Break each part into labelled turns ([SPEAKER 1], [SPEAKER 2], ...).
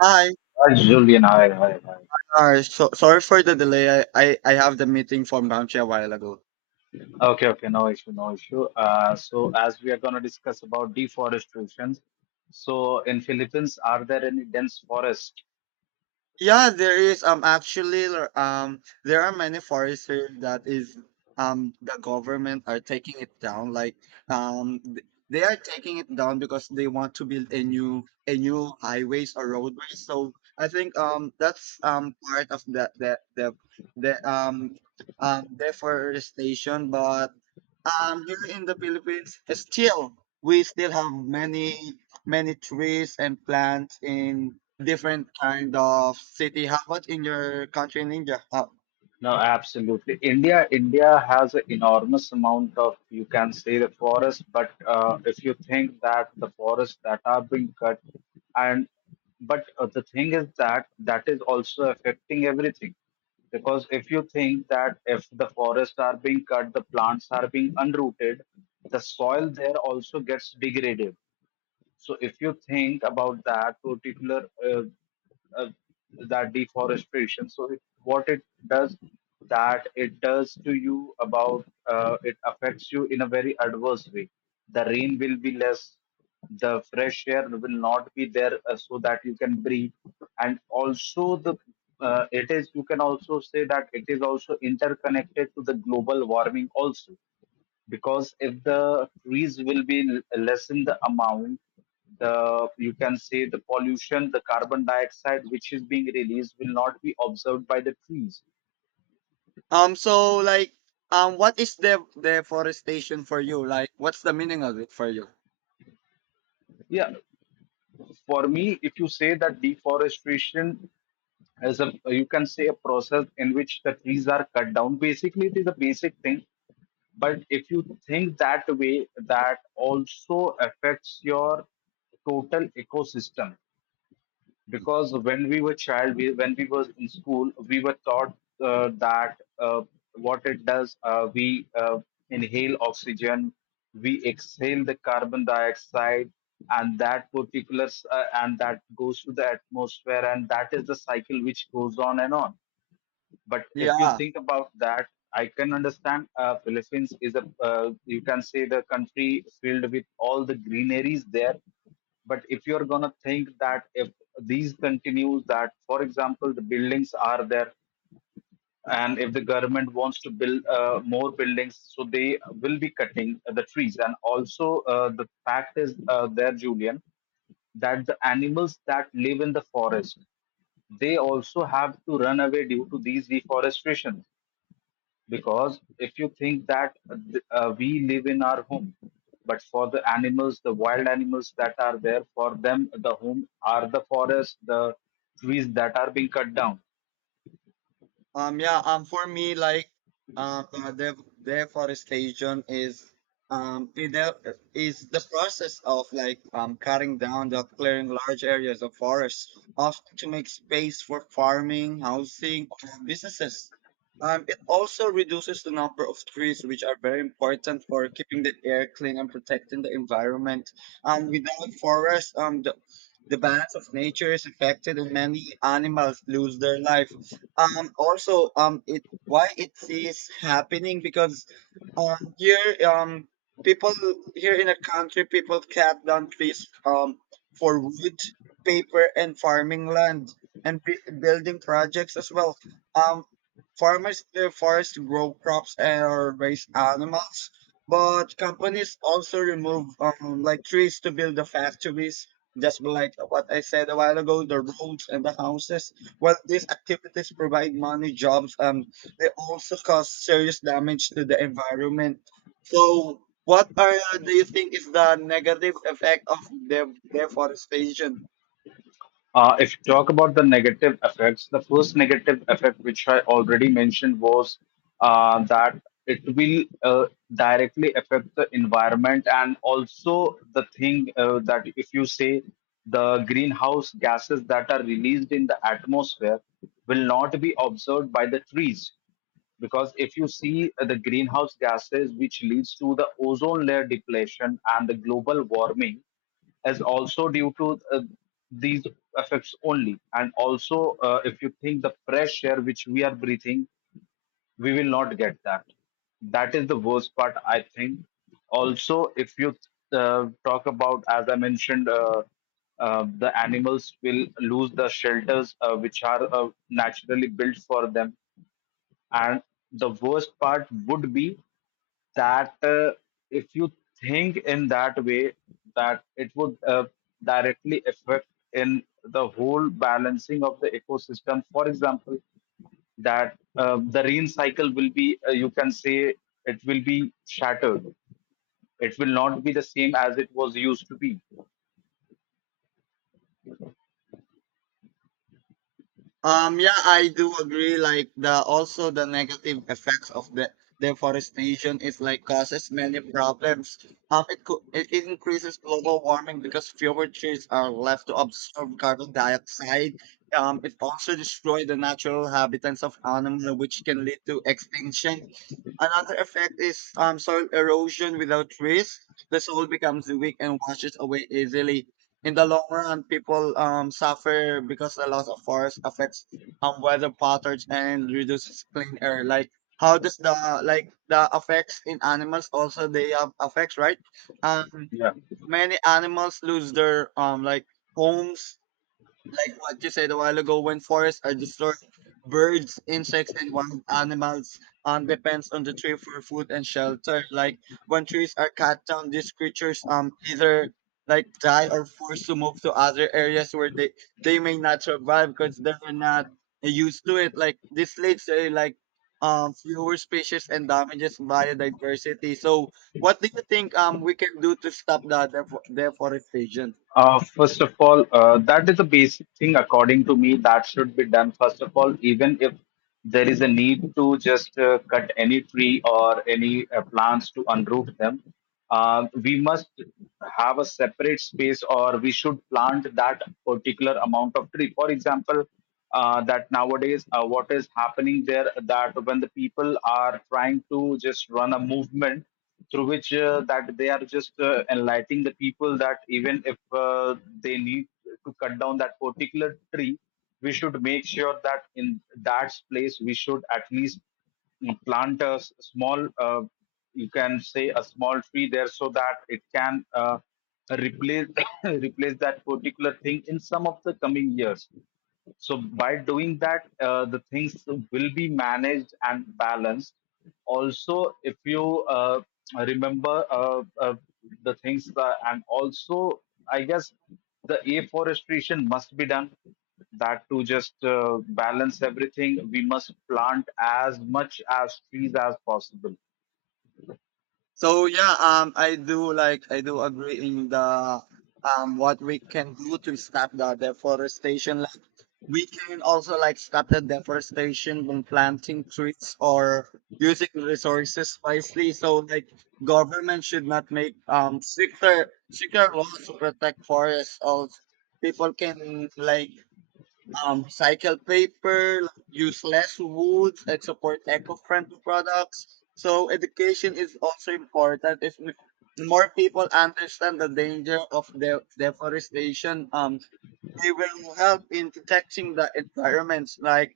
[SPEAKER 1] Hi.
[SPEAKER 2] Hi, Julian. Hi.
[SPEAKER 1] Sorry for the delay. I have the meeting from Ramchi a while ago.
[SPEAKER 2] Okay, okay, no issue, no issue. So as we are going to discuss about deforestation, so in Philippines, are there any dense forests?
[SPEAKER 1] Yeah, there is actually there are many forests here that is the government are taking it down like they are taking it down because they want to build a new highways or roadways. So I think that's part of the deforestation. But here in the Philippines, still we still have many many trees and plants in different kind of city. How about in your country, in India?
[SPEAKER 2] No, absolutely. India has an enormous amount of, you can say, the forest. But if you think that the forests that are being cut, and but the thing is that that is also affecting everything. Because if you think that if the forests are being cut, the plants are being unrooted, the soil there also gets degraded, so if you think about that particular uh, that deforestation, so it, what it does that it does to you about it affects you in a very adverse way. The rain will be less, the fresh air will not be there, so that you can breathe, and also the it is, you can also say that it is also interconnected to the global warming also, because if the trees will be lessen the amount, the, you can say, the pollution, the carbon dioxide which is being released will not be observed by the trees.
[SPEAKER 1] Um, so like, what is the deforestation for you? Like, what's the meaning of it for you?
[SPEAKER 2] Yeah, for me, if you say that deforestation as a, you can say, a process in which the trees are cut down, basically it is a basic thing. But if you think that way, that also affects your total ecosystem, because when we were child we, when we were in school, we were taught that what it does, we inhale oxygen, we exhale the carbon dioxide, and that particular and that goes to the atmosphere, and that is the cycle which goes on and on. But if you
[SPEAKER 1] Yeah.
[SPEAKER 2] think about that, I can understand Philippines is a, you can say, the country filled with all the greeneries there. But if you're going to think that if these continues, that for example the buildings are there, and if the government wants to build more buildings, so they will be cutting the trees, and also the fact is there, Julian, that the animals that live in the forest, they also have to run away due to these deforestation. Because if you think that we live in our home, but for the animals, the wild animals that are there, for them the home are the forest, the trees that are being cut down.
[SPEAKER 1] Yeah, for me, like, um, uh, de- deforestation is, um, it de- is the process of, like, cutting down the clearing large areas of forests, often to make space for farming, housing, or businesses. It also reduces the number of trees, which are very important for keeping the air clean and protecting the environment. Without forests, the balance of nature is affected, and many animals lose their life. It, why it is happening? Because here people here in the country, people cut down trees for wood, paper, and farming land and building projects as well. Um, Farmers in the forest grow crops and or raise animals, but companies also remove like trees to build the factories. Just like what I said a while ago, the roads and the houses. While these activities provide money, jobs, they also cause serious damage to the environment. So, what are, do you think is the negative effect of deforestation?
[SPEAKER 2] If you talk about the negative effects, the first negative effect, which I already mentioned, was that it will directly affect the environment, and also the thing that if you say the greenhouse gases that are released in the atmosphere will not be observed by the trees, because if you see the greenhouse gases which leads to the ozone layer depletion, and the global warming is also due to these effects only. And also if you think, the fresh air which we are breathing, we will not get that. That is the worst part, I think. Also, if you talk about, as I mentioned, the animals will lose the shelters which are naturally built for them. And the worst part would be that if you think in that way, that it would directly affect in the whole balancing of the ecosystem. For example, that the rain cycle will be, you can say, it will be shattered. It will not be the same as it was used to be.
[SPEAKER 1] Yeah, I do agree. Like the, also the negative effects of the deforestation is like causes many problems. It could, it increases global warming because fewer trees are left to absorb carbon dioxide. It also destroys the natural habitats of animals, which can lead to extinction. Another effect is soil erosion without risk. The soil becomes weak and washes away easily. In the long run, people suffer because the loss of forest affects weather patterns and reduces clean air. Like, how does the, like the effects in animals, also they have effects, right? Um,
[SPEAKER 2] Yeah.
[SPEAKER 1] Many animals lose their like homes, like what you said a while ago. When forests are destroyed, birds, insects, and wild animals depends on the tree for food and shelter. Like, when trees are cut down, these creatures either like die or forced to move to other areas where they may not survive because they're not used to it. Like, this leads to like fewer species and damages biodiversity. So what do you think we can do to stop the deforestation?
[SPEAKER 2] First of all, that is a basic thing according to me that should be done. First of all, even if there is a need to just cut any tree or any plants to unroof them, we must have a separate space, or we should plant that particular amount of tree. For example, that nowadays what is happening there, that when the people are trying to just run a movement through which that they are just enlightening the people, that even if they need to cut down that particular tree, we should make sure that in that place we should at least plant a small, you can say a small tree there so that it can. Replace replace that particular thing in some of the coming years. So by doing that, the things will be managed and balanced. Also, if you uh, remember, the things that, and also I guess the afforestation must be done, that to just balance everything, we must plant as much as trees as possible.
[SPEAKER 1] So yeah, I do like, I do agree in the what we can do to stop the deforestation. Like, we can also like stop the deforestation when planting trees or using resources wisely. So like, government should not make stricter stricter laws to protect forests. Or people can like recycle paper, use less wood, and support eco-friendly products. So education is also important. If we- More people understand the danger of deforestation, they will help in protecting the environments. Like,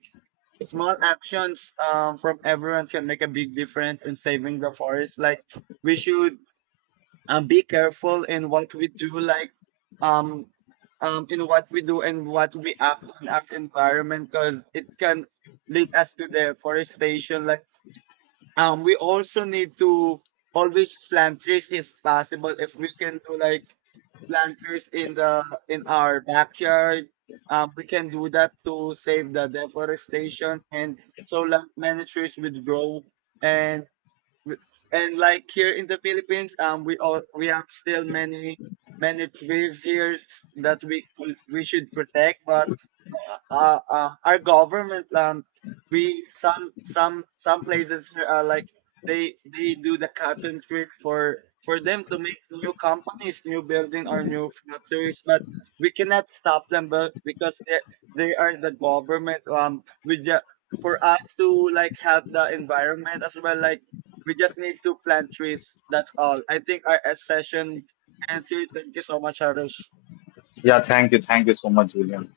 [SPEAKER 1] small actions from everyone can make a big difference in saving the forest. Like, we should be careful in what we do, like um in what we do and what we act in our environment, because it can lead us to deforestation. Like we also need to always plant trees if possible. If we can do, like, plant trees in the in our backyard, we can do that to save the deforestation. And so like, many trees would grow. and and like here in the Philippines, we all, we have still many many trees here that we should protect. But our government, we, some places are like they do the cotton trick for them to make new companies, new building, or new factories, but we cannot stop them. But because they are the government, with the, for us to like help the environment as well, like we just need to plant trees. That's all. I think our session ends here. Thank you so much, Harish.
[SPEAKER 2] Yeah, thank you, so much, William.